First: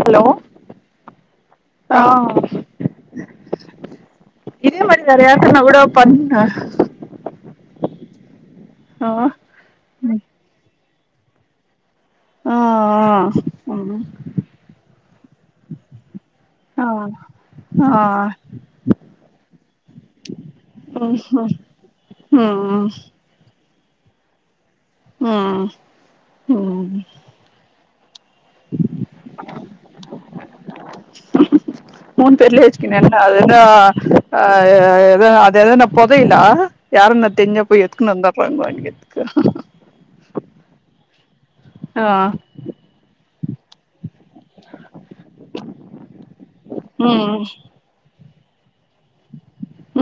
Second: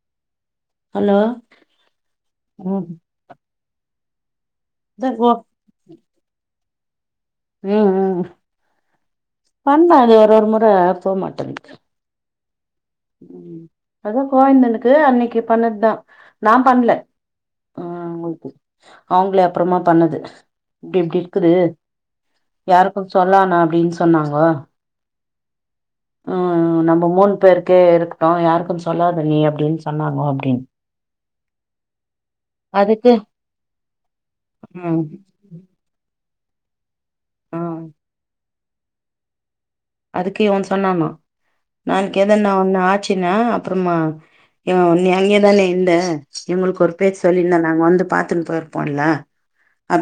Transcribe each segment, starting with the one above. Hello hello ஆ ம் இன்னும் இத பண்றாரு போ நேத்து நா கூடோ பண்ணே ம் ம் ஆமா பண்ணா இது ஒரு ஒரு மொற போ மாட்டேங்குது ஆ ம் அதா கோவிந்தனுக்கு அன்னைக்கு பண்ணதுதா நா ஆ பண்ல ஆ அவங்களுக்கு அவங்களே அப்றமா பண்ணது இப்டி ம் இப்டி இருக்குது ம் ம் யாருக்கும் சொல் சொல்ல வேனா அப்டி சொன்னாங்கோ ம் ஆ ம் நம்ம மூனு பேர்க்கே நா யாருக்கும் சொல்லாது நீ அப்டின்னு சொன்னாங்க அப்டின்னு மூணு பேர்லய வச்சக்க அதுக்கு என்ன அதுன அ ம் ஆ ததுன பொதயலா யாருன்னு ஆ தெரிஞ்சா‌ போய் எடுத்துட்டு வந்துர்லா இன்நேரத்துக்கு அதுக்கு இவன் சொன்னனா ஆ நான்க்கு எதன ஒண்ணு ஆச்சுன்னா அப்பறமா இவன் ஒன்னே நீ அங்கதானே இந்த எங்களுக்கு ஒரு பேச்ச ம் சொல்லியிருந்தேன் நாங்க வந்து பா த்துனு போயிருப்போம்ல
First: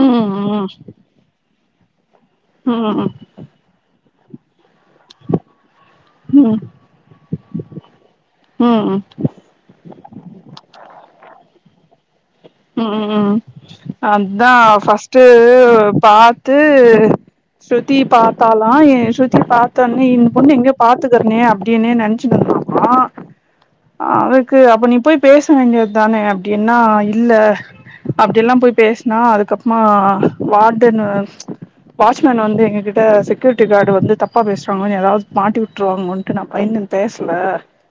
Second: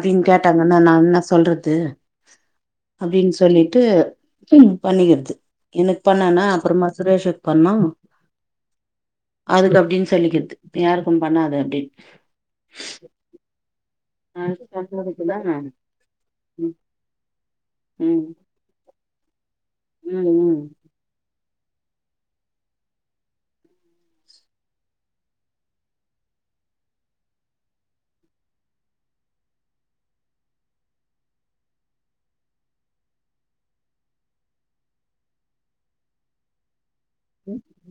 ம் ம் கேட்டாங்கன்னா நான் என்ன சொல்றது ம் அப்டின்னு சொல்லிட்டு ம் பண்ணிக்கிறது என க்கு பண்ணானா ம் அப்பறம் சுரேஷ்க்கு பண்ணா ஆ ஆ அதுக்கு அப்டின்னு சொல்லிக்கிறது யாருக்கும் பண்ணாது அப்டின்னு ஆ ஆ அது அதுதான் ஃபஸ்ட் சொல்றதுக்குதா பார்த்து ம் ஸ்ருதி ம் பார்த்தால் வாயே ஸ்ருத்தி பார்த்தொன்னே இந்த பொண்ணு ம் எங்கயோ பாத்துக்கறனே அப்டின்னே நென் ச்சிட்டு இருந்தாலா அதுக்கு அப்ப நீ போய் பேச வேண்டியது தானே அப்டின்னா இல்ல அப்டியெல்லாம் போய் பேசினா அதுக்கப்புறமா வார்டன்னு வாட்ச்மேன் வந்து எங்க கிட்ட செக்யூரிட்டி கார்டு வந்து தப்பா பேசுவாங்க ஏதாவது மாட்டி விட்டுருவாங்கோன்னு நான் பயிந்து பேசல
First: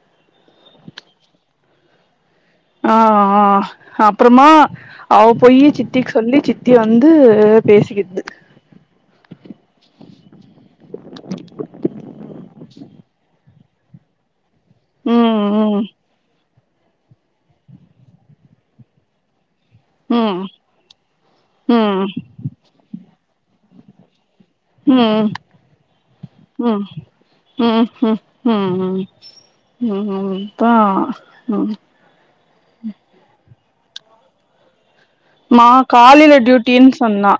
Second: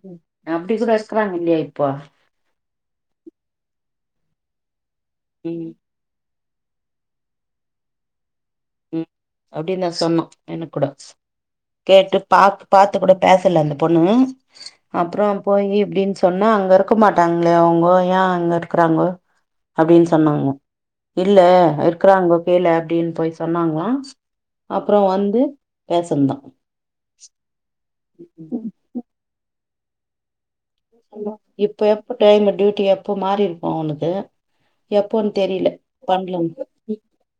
ம் அப்டி கூட இருக்கறாங்க இல்லையா இப்போ ஆ ஆ அப்பறமா அவ போயி ம் சி சித்திக்கு சொல்லி சித்தி வந்து பேசிக்கிது ம் அப்டின்னு தான் சொன்னா எனக் கூட கேட்டு பா பார்த்து கூட பேசல அந்த பொண்ணு அப்பறம் போய் ம் இப்டின்னு சொன்னா அங்க இருக் இருக்க மாட்டாங்களையா அவங்கோ ஏன் அங்க இருக்கிறாங்கோ அப்டின்னு ம் சொன்னாங்களா இல்ல ம் இருக்கிறாங்கோ கீழ அப்டின்னு போய் சொன்னாங்களாம் ம் அப்பறம் ம் வந்து பேசந்தான் ஆ ஹ ஹ ஹா ஆ இப்ப எப்ப டைம் டியூட்டி எப்போ மாறி இருக்கும் அவனுக்கு எப்போன்னு தெ மா காலையில டியூட்டின்னு சொன்னா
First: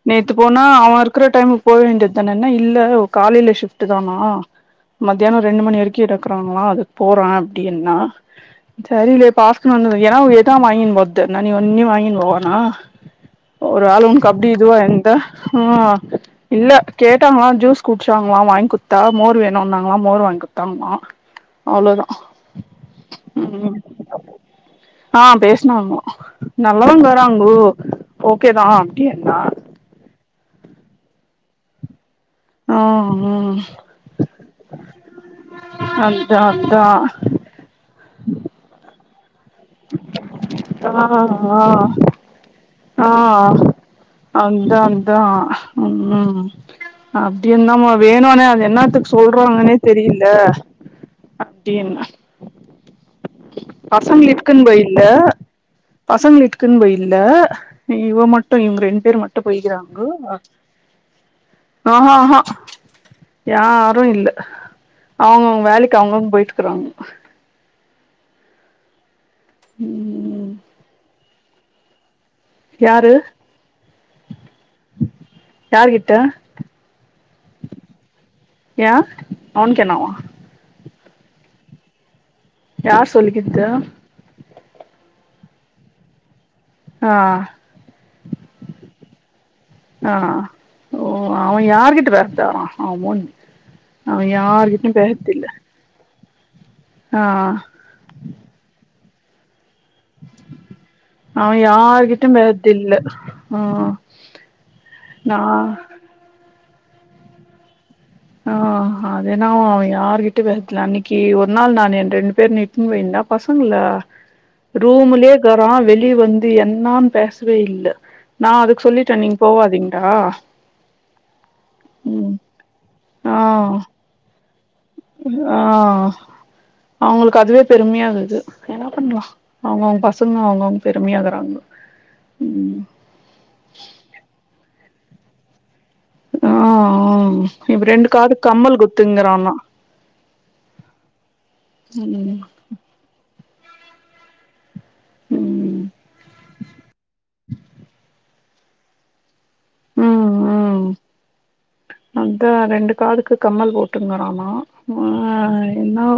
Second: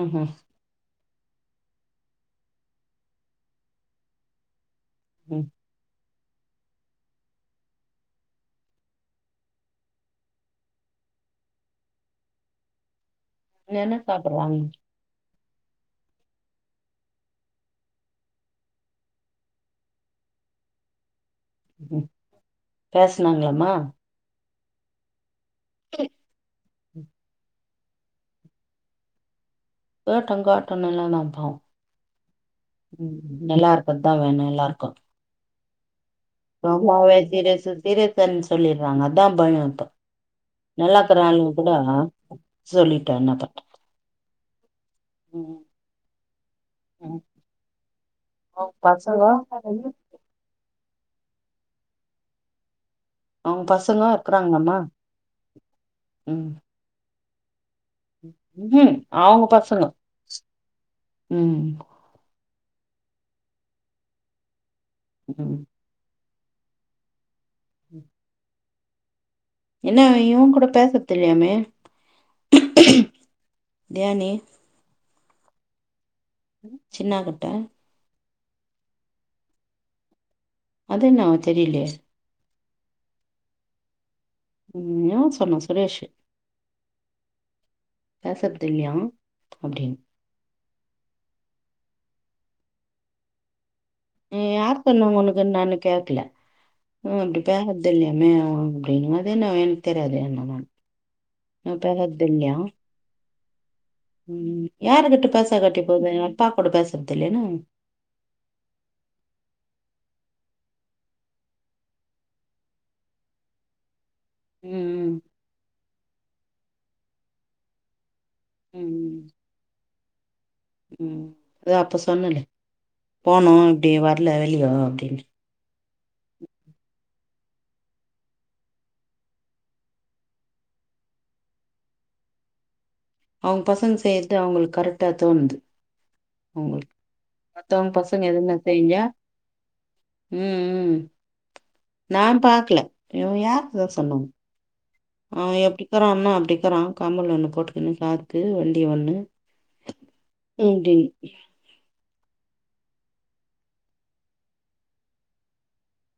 ம்ஹூம் நேத்து போனா அவன் இருக்கிற டைமுக்கு போக வேண்டியது தானே என்ன இல்ல காலையில ஷிப்ட் தானா மத்தியானம் ம் ரெண்டு மணி வரைக்கும் இருக்குறாங்களாம் அதுக்கு போறேன் அப்டின்னா தெரிலயே பாஸ்ட் வந்துடும் ஏனாவ் எதா வாய்ன்னு போறது நான் நீ ஒன்னும் வாய்ன்னு போ வேணா ஒரு என்ன ஆளு உனக்கு அப்டி சாப்பிடுறாங்க இதுவா இந்தா ஆ இல்ல கேட்டாங்களா ஜூஸ் குடிச்சாங்களா வாய்ன் குத்தா மோர் வேணும்னாங்களா மோர் வாங்கி குத்தான்னா [inaudible] அவ்ளோதான் பேசுனாங்களாமா ம் ஆ பேசினாங்களா நல்லாதாங் கேட்டோ தராங் ப்ரோ ஓகேதான் அப்டி என்னா கேட்டன் கேட்டன் எல்லாம் நா பாத் ம் நல்லா இருக்கதுதான் வேணும் நல்லா இருக்கும் அந்தா உன் அம்மாவே சீரிஸ் சீரிஸ்ன்னு சொல்லிடுறாங்க அதான் பயோ நல்லா ஆ இருக்கற ஆளுங்க ஆ கூட ஆ சொல்லிட்டா என்ன பண்ற அந்தான்ந்தான் ம் ம் ம் அப்டி இருந்தமோதே நானே அது அவங்க என்னத்துக்கு பசங்க சொல்றாங்கன்னே தெரில் ந்து அப்டின் அவங்க பசங்க பசங்ளுக்குன் இருக்கறாங்களாமா போயில்ல ம் பசங்ளுக்குன் போயில்ல இவ மட்டு இவங்க ம்ஹூம் ரெண்டு பேர் மட்டு அவங்க போய்கிறாங்கோ பசங்க ம் ஆ ஹாஹா யாருல்ல ம் அவுங்கவுங்க வேலைக்கி அவுங்கவுங்க போயிட்டுகிறாங்க என்ன ம் இவுங் கூட பேசறது இல்லையாமே யாரு தியானி யாருகிட்ட சின்னா கிட்ட ஏ அவனுக்கேன்னாவா அது என்னாவோ தெரிலேயே யார் சொல்லிகிது ம் சொன்னா சுரேஷ் ஆ பேசறதில்லையா அப்டின் ஆ ஓ அதே யார்கிட்ட பேஸ் [unintelligible] அவே முஞ் அவே யார்கிட்டையு பேசுறதில்ல ஒன்னு கேக்கல ம் அப்டி பேசறது இல்லையாமே அப்டின் அது என்ன எனக் தெரியாதே அப்டின்ன நானு அவே யார்கிட்டயு பெஸ்தல்ல அ ம் யாருக்கிட்ட பேசா காட்டி போது அப்பா கூட பேசறதில்லேன்னா ஆ [inaudible] அது என்னவோ அவே யாரக்கிட்டே பேசர்தில்ல அன்னைக்கி ஒரு நாள் நானு ரெ ரெண்டு பேர் இட்டுன்னு போய்ந்தா பசங்கள ம் ரூம்லயே இருகரோ வெளி வந்து என்னான் பேசவே இல்ல நா அதுக்கு சொல்லிட்டே ம் நீங்க போவாதீங்டா ம் அதா அப்ப சொன்னனே ஆ போனோ அப்படி வரல வெளியோ அப்டின் ஆ அவுங்களுக் அதுவே பெருமையாகுது என்ன பண்ணலா அவுங்கவுங்க பசங்க அவுங்கவுங் பெருமையாக்கறாங்கோ ம் அவங் பசங் செய்யறது அவுங்களுக்கு கரெக்டா தோணுது ஆ அவங்க ஆ இப்ப மத்தவங்க ரெண்டு பசங்க காது எதுனா கம்மல் செஞ்சா குத்துங்கிறான்னா ம் ம் நா ம் பாக்கல இவே யார் அத சொன்னா ஆ ம் எப்டிக்காரான்னா அப்டிக்கறா கம்பல் ஒண்ணு போட்டுக்குன்னு காத்துக்கு வண்டியை ஒண்ணு ம் ம் அப்டின் அதா ரெண்டு காதுக்கு கம்மல் போட்டுங்குறானா ஆ என்னவோ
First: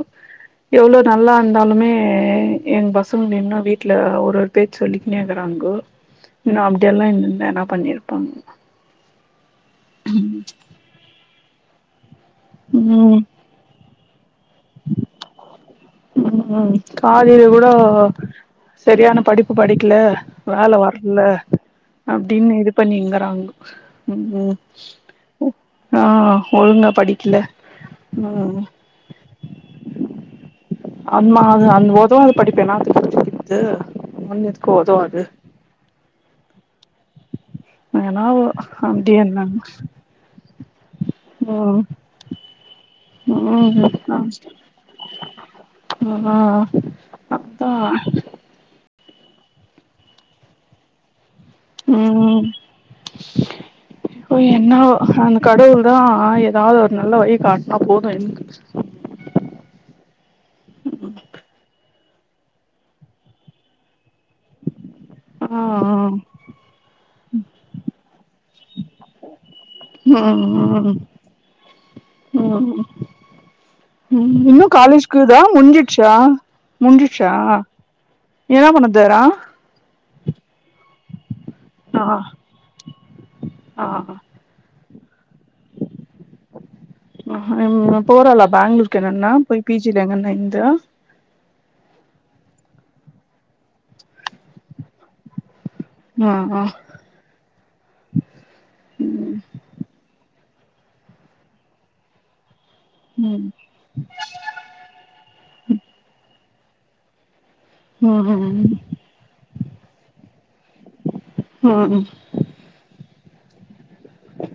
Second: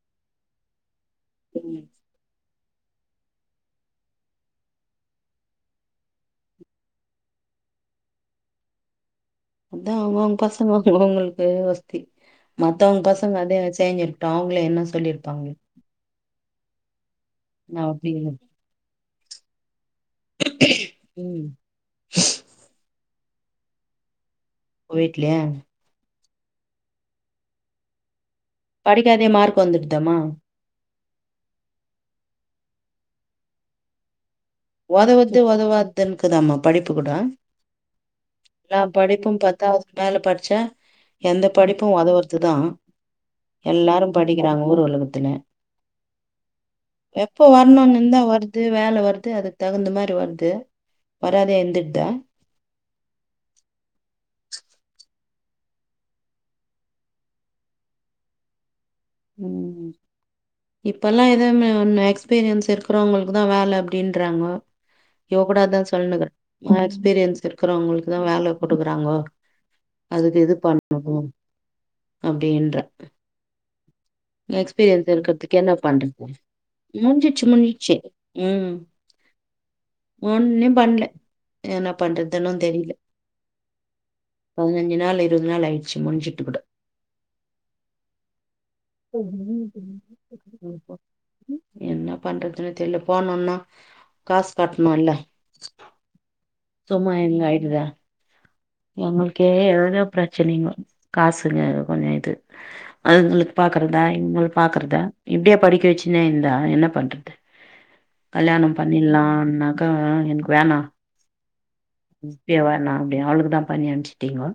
எவ்ளோ நல்லா ம் இருந்தாலுமே எ எங்க பஸ் சங்கோ இன்னு வீட்ல ஒரு ஒரு பேர் சொல்லிக்கின்னே இருக்காணுங்கோ இன்னு அப்டியெல்லா இருந்துர்தா என்னா பண்ணியிருப்பாங் அதா அவுங்கவுங் பசங்க அவுங்களுக்கு ஒஸ்தி மத்தவங் ம் பசங்க அதே செஞ்சிரு ட்டு அவுங்கள என்ன சொல்லியிருப்பாங்க ம் ம் காலையில கூடோ நா அப்டின்னு செரியான படிப்பு படிக்கல வேல வரல ம் அப்டின் இது பண்ணிங்கிறாங்கோ ம் ம் வீட்ல ஆ ஒழுங்க படிக்கில ம் படிக்காதே மார்க் வந்துர்தாமா ஆமா அது அந்த உதவாத படிப்பு என்னாத்க்கு படிக்றது [inaudible] உதவர்து உதவாதுன் இக்குதாமா படிப்பு கூட வேணாவோ நா படிப்பு அப்டின்னாங்க பத்தாவதுக்கு மேல படிச்சே எந்த ம் படிப்பு உதவ்றது தா எல்லாரு ம் படிக்குறாங்க ஊரு உலகத்துல ஆ எப்போ அதா வர்ணுன் இருந்தா வர் து வேல வர்து அதுக் தகுந்த மாரி வர்து வராதே இருந்துடுதா ம் ஒ என்னவோ அந்த கடவுள் தா எதாவ்து ஒரு நல்ல வழி காட்னா போது எனக்கு ம் இப்பல்லா எத ம் எக்ஸ்பீரியன்ஸ் இருக்றவங்களுக்கு தா வேல அப்டின்றாங்க இவ ஆ கூட அதா ஆ சொல்னுக்றா எக்ஸ்பீரியன்ஸ் இருக்கறவங்களுக்குதா வேல குடுக்குறாங்கோ ம் அதுக்கு எதுக் ம் பண்ணு அப்டின்றா ம் ம் ம் இன்னு காலேஜ் எக்ஸ்பீரியன்ஸ் இக்குதா இருக்கிறதுக்கு என்ன முஞ்சிச்சா பண்றது முஞ்சிச்சா முடிஞ்சிச்சு முடிஞ்சிச்சு என்ன பண்ணதுறா ஒன்னிம் பண்ல என்ன பண்றதுனு தெரில ஆ பதினஞ்சு நாள் இருவது நாள் ஆய்ச்சு முஞ்சுட்டு குட ஹ ம் போறாளா பெங்ளூருக்கு என்னன்னா போய் பி ஜி ல எங்கன்ன இந்து ம். என்ன பண்றதுனு தெர்ல போனுனா காஸ் கட்ணு இல்ல ஆ ஆ சும்மா எங்க ஆய்டுதா ம் எங்களுக்கே ஏதேதோ பிரச்சனைங்கோ காசுங்க கொஞ்சோ இது ம் அதுங்களுக்கு பாக்கறதா எங்களுக் பாக்கறதா இப்டே படிக்க வச்சுன்னே இந்தா என்ன பண்றது ம் ம் கல்யாணோ பண்ணில்லானாக்கா எனக்கு வேணா ம் ம் இப்யே வேணா அப்டி அவளுக்குதா பண்ணி அனுப்ச்சிட்டீங்கோ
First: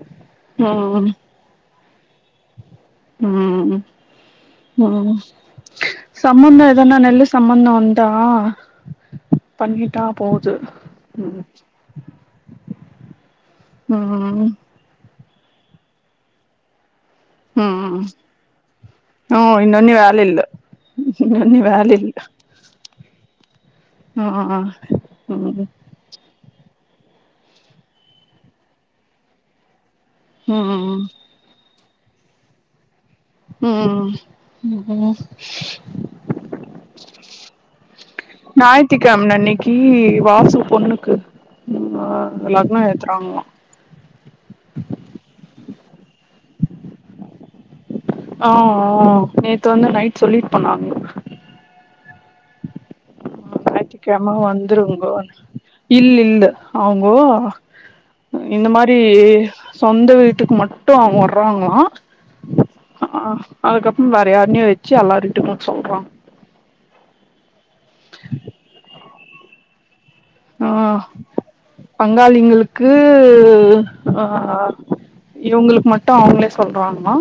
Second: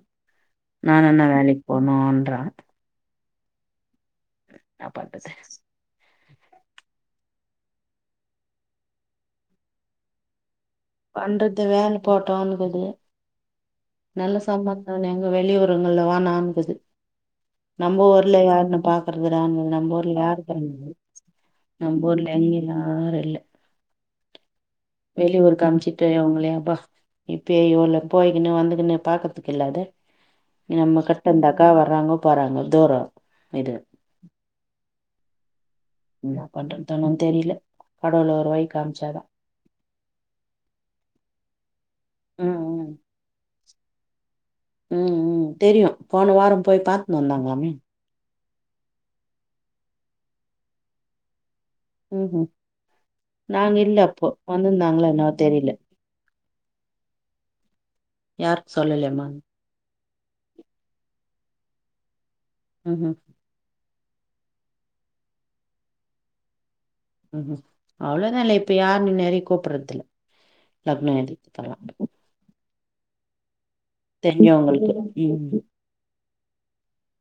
நா ம் நல்ல வேலைக் போனுன்றா ம் என்ன ம் பண்றது சம்மந்தோ எதன்னா நல்ல சம்மந்தோ வந்தா பண்ணிட்டா போது ம் வந்தது வேல போட்டோ வந்துது நல்ல ம் சம்மந்தோ எங்க வெளி ஊருங்கள்ல வேணான்ங்குது ம் நம்ப ஊர்ல யாருன்ன பாக்குறது நாங்க நம்ப ஊர்ல யாரு இக்கறாங்க எங்க அண்ணியோட நம்ப ஊர்ல எங்கிமே யாரு இல்ல வெளியூருக்கு ம் அம்ச்சுட்டு அவங்களே ப்பா இப்பே ஊர்ல போய்கின்னு வந்துக் கின்னு பாக்கர்த்துக்கு இல்லாத ம் நம்ம கட் பண்டாக்கா வர்றாங்க போறாங்க தூரோ இது ம் ம் இன்னா பண்றது ஒன்னு தெரில கடவுள் ஒரு வழி காம்ச்சாதா கீழி வாசு பொண்ணுக்கு ம் லக்னோ ம் ஏத்துறாங்ளா ம் ம் தெரியு போன வாரோ போய் பாத்ன்னு வந்தாங்ளாமே ஆ ஆ நேத்து வந்து நைட் சொல்லிட் போனாங்க ம் ஹூம் நாங்க இல்ல அப்போ ஞாயித்திக்கெழம வந்துருந்தாங்ளா என்னவோ வந்துருங்கோனு தெரில இல்ல இல்ல அவுங்கோ இந்த யாருக்கு மாரி சொல்லலமா சொந்த வீட்டுக்கு மட்டு அவுங்க வர்றாங்ளா ம் ம் ஆ அதுக்கப்பு வேற யார்ன்யு வெச்சு அல்லார் வீட்டுக்கு சொல்றாங் ம் ம் அவ்ளோதா இல்ல இப்ப யார்னு நெறையக் கூப்புட்றது இல்ல லக்னோ எது குத்தாலா ங்காளிங்களுக்கு ஆ தெரிஞ்சவங்களுக்கு ம் இவுங்குளுக் மட் ட்டு அவுங்ளே சொல்றாங்ளா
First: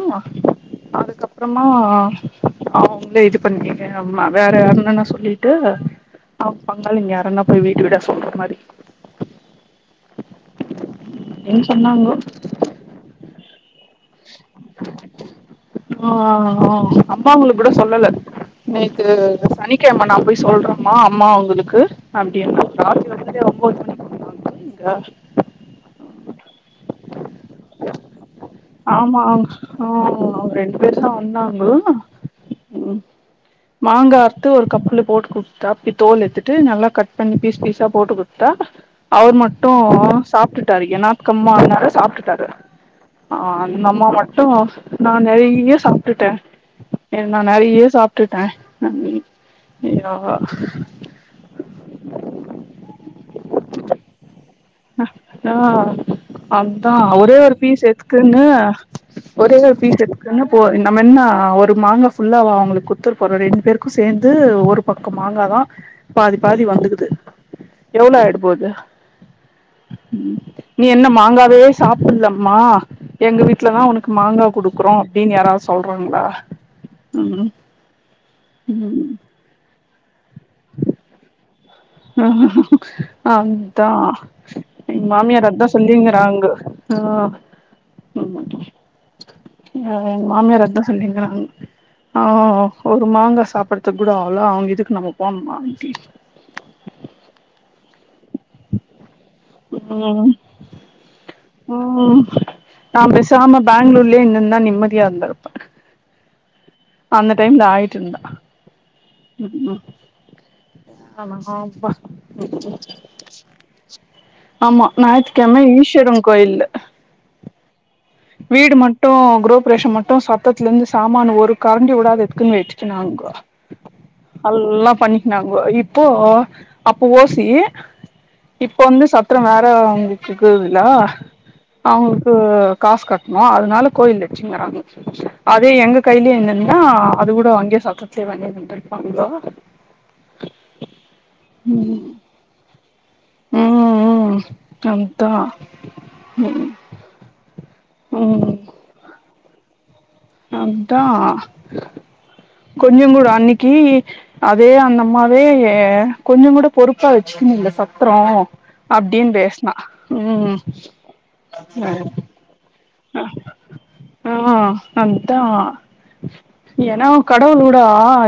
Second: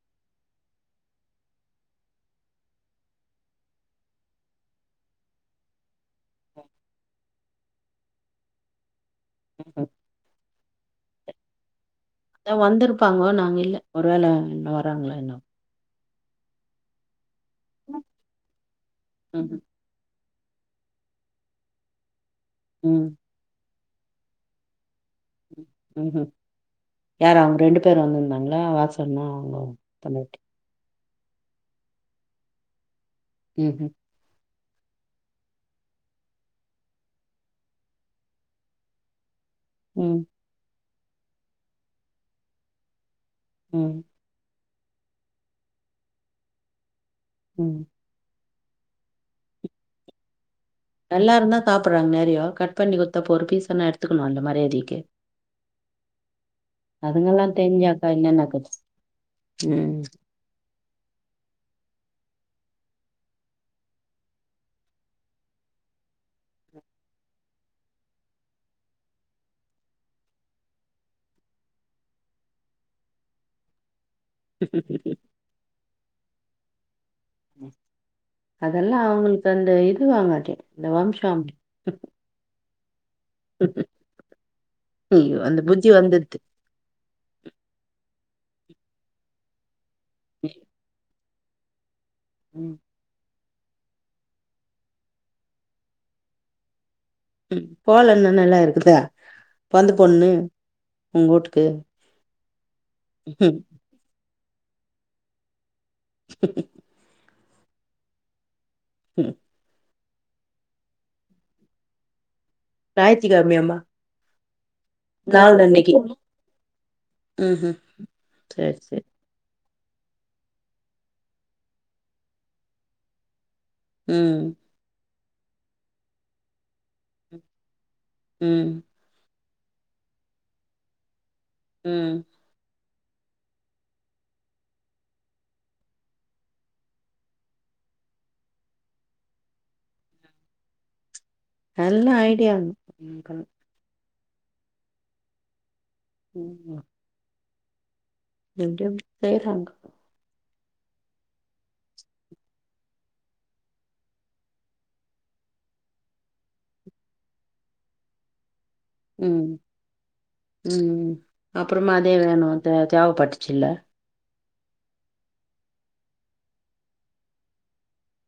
அதுக்கப்றமா அவுங்ளே இதுப் பண்ணிக்கே அம்மா வேற என்னனா சொல்லிட்டு அவுங் பங்காளிங்க யாரனா போய் வீடு வீடா சொல்ற மாரி ம் ம் என் சொன்னாங்கோ அதா வந்திருப்பாங்கோ நாங்க இல்ல ஒரு வேல என்ன வராங்ளா என்னவோ ஓ ஓ அம்மாவுங்குளுக் கூட சொல்லல நேத்து ம்ஹூ சனிக் கேமா நாப் போய் சொல்றம்மா அம்மா அவுங்குளுக்கு ம் அப்டின்ன [unintelligible] [unintelligible] ம் ம் யாரு அவுங்க ரெண்டு பேரு வந்துந்தாங் ஆமா அவுங் அ அவுங் ரெண்டுப் பேர்தா ஒந்தாங்க ம் ம்ஹூம் மாங்கார்க் த்து ஒரு கப்புல போட்டு குட்த்தாப்பி தோல் எத்துட்டு நல்லாக் கட் பண்ணி பீஸ் பீஸா போட்டு குட்த்தா அவுர் மட்டு ம் சாப்ட்டுட்டாரு எனாத்கம்மால்னாரு சாப்ட்டுட்டாரு ஆ ம் நம்ம மட்டு நா நெறைய்ய சாப்ட்டுட்டே அ நா ம் நெறைய சாப் ட்டுட்டே நன்னி இய்யோ எல்லாருந்தா சாப்பர்றாங் நெறையோ கட் பண்ணி குத்தா போரு பீஸ் எனா எடுத்துக்கணு அந்த மரியாதீக்கி ஆ அதா ஒரே அதுங்கல்லா ஒரு பீஸ் தெரிஞ்சாக்கா எத்குன்னு என்னென்னக்குது ஒரே ஒரு ம் பீஸ் எத் கின்னுபோ நம்ம என்ன ஒரு மாங்கா ஃபுல்லாவா அவங்ளுக் குத்துற போறோ ரெண்டு பேருக்கு சேந்து ஒருப் பக்கம் மாங்காதா பாதி பாதி வந்துகுது எவ்ளோ ஆய்டப்போது நீ என்ன மாங்காவே சாப்பில்லமா எங்க வீட் ட்லதா உனுக்கு மாங்கா குடுக்குறோ அப்டின் யாராவ் சொல்றாங்ளா ம் அதெல்லா ம் அவுங்குள்க்கு அந்த இது வாங்காட்டே இந்த வம்சம் அத்தா எங் ஐயோ மாமியார் அந்த அதா புத்தி வந்துடுது சொல்லிங்கறாங்க ஆ எங் மாமியார் அதா சொல்லிங்கறாங் ஆ ம் ரும் மாங்கா சாப்பறதுக் கூட அவ்ளோ அவுங்க இதுக்கு நம்ம போண்மா ம் போலன்னா நல்லா இருக்குதா பொந்த பொண்ணு ம் உங்க வூட்டுக்கு ம் நாப் ம் பேசாம பெங்ளூர்லியே இந்துத்தா நிம்மதியா இந்துருப்பே அந்த டைம்ல ஆயிட்டுருந்தா ம் ம் ஆமா ஆம்ப்பா நாயித்தி கெழமையாம்மா ஆமா ஞாயித்துக்கெழம ஈஸ்வரங் கோயில்ல ம்ஹும் வீடு சேரி சேரி மட்டு குரூப் புரவேஷம் மட்டு சத்தத்லேந்து சாமான ஒரு கரண்டி விடாத எத்குன் போய் வெச்குனாங்க ம் அல்லா பண்ணிக்னாங்கோ இப்போ அப்ப ஓசி ம் இப்ப வந்து சத்ரோ வேற அவுங்கக்கிக்குதுல ம் அவுங்குக்கு காச் கட்ணு அதனால கோயில் இச்சுங்கிறாங்க அதே எங்க கைலியே இந்துந்தா அது கூட அங்யே சத்தத்லே [unintelligible] இருப்பாங்கொ ம் நல்லா ஐடியா பண் பண் ம் ம் அதா ம் [unintelligible] அதா கொஞ்ச கூட அன்னிக்கு அதே அந்தமாவே கொஞ்ச கூட பொறுப்பா வச்சுக்கணுல்ல சத்ரோ அப்டின் ம் பேசுனா ம் ம் அப்புறமா அதே வேணு தே தேவ பட்டுச்சில்ல ஆ அதா ஏன்னா கடவுளோடா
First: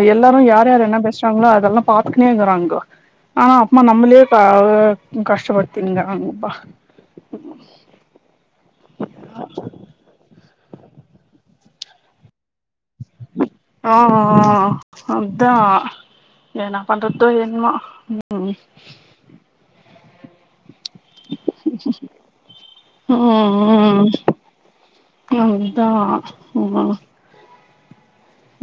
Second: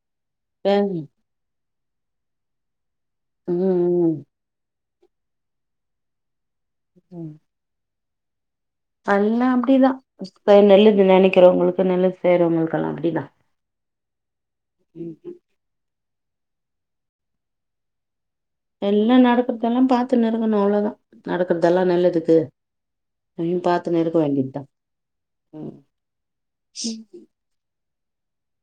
எ எல்லாருமே யார் யார் என்ன ம் பேசுறாங்களோ அதெல்லா பாத்துக்னே இருகுறாங்க ஆனா அப்மா நம் ம் நம்ளே பா ஒரு கஷ்ட படுத்திருந்தாங்கப்பா ம் அல்லா அப்டிதா செய் நெல்லது நெனக்கிறவங்களுக்கு நெல்லது செய்றவங்களுக்கெல்லா அப்டிதா ஆ அதா என்ன பண்றதோ என்மா ம் எல்லா நடக்கறதெல்லா பாத்துனு இருக்கணு அவ்ளோதா நடக்கறதெல்லா நல்லதுக்கு அயு பாத்துன்னு இருக்க வேண்டியதா யம் இதா அமா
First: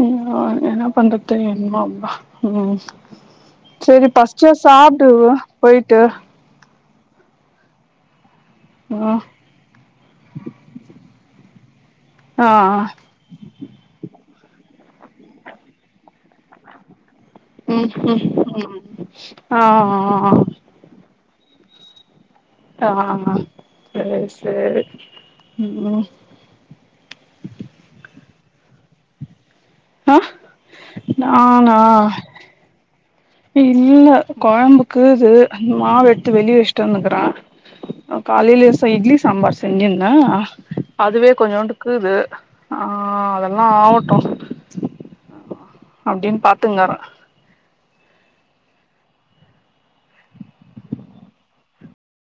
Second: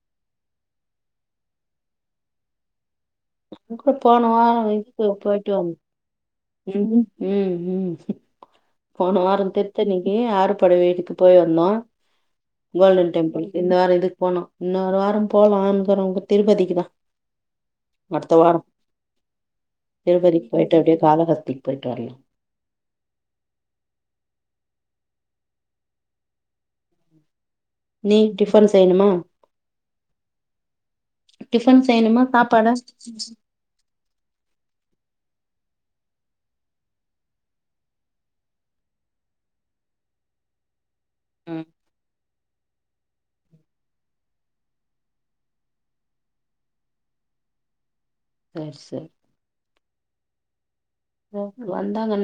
ம் அ என்ன பண்றதோ என்மோமா ம் கூட சரி போன பசிச்சா வாரம் இதுக்கு சாப்டு போயிட்டு வந்தோம் போய்ட்டு ம் ம் ம் போன ம் வாரோ திருத்தணிக்கி ஆறு பட வீட்டுக்கு போயிருந்தோ ஆ கோல்டன் டெம்பிள் இந்த வாரோ இதுக்கு போனோ இன்னொரு வாரோ போலானுங்கிறோ திருப்பதிக்குதா ம் ம் ம் ஆ ஆ அப்டியே காலகஸ்திக்கு போய்ட்டு வரலா ஆ ஆ செரி செரி ம் ம் நீ டிஃபன் செய்ணுமா ஆ நானா டிஃபன் செய்யணுமா சாப்பாடா இல்ல கொழம்புக்கூது மாவு எடுத்து வெளிய வச்ட்டு வந்துக்குற நா காலைலே செ இட்லி சாம்பார் செஞ்சிருந்த அதுவே ம் கொஞ்சோண்டு இக்கூது ஆ அதெல்லா ஆவட்டு அப்டின் பாத்துங்கரே சேரி சரி ஒ வந்தாங்கன்னா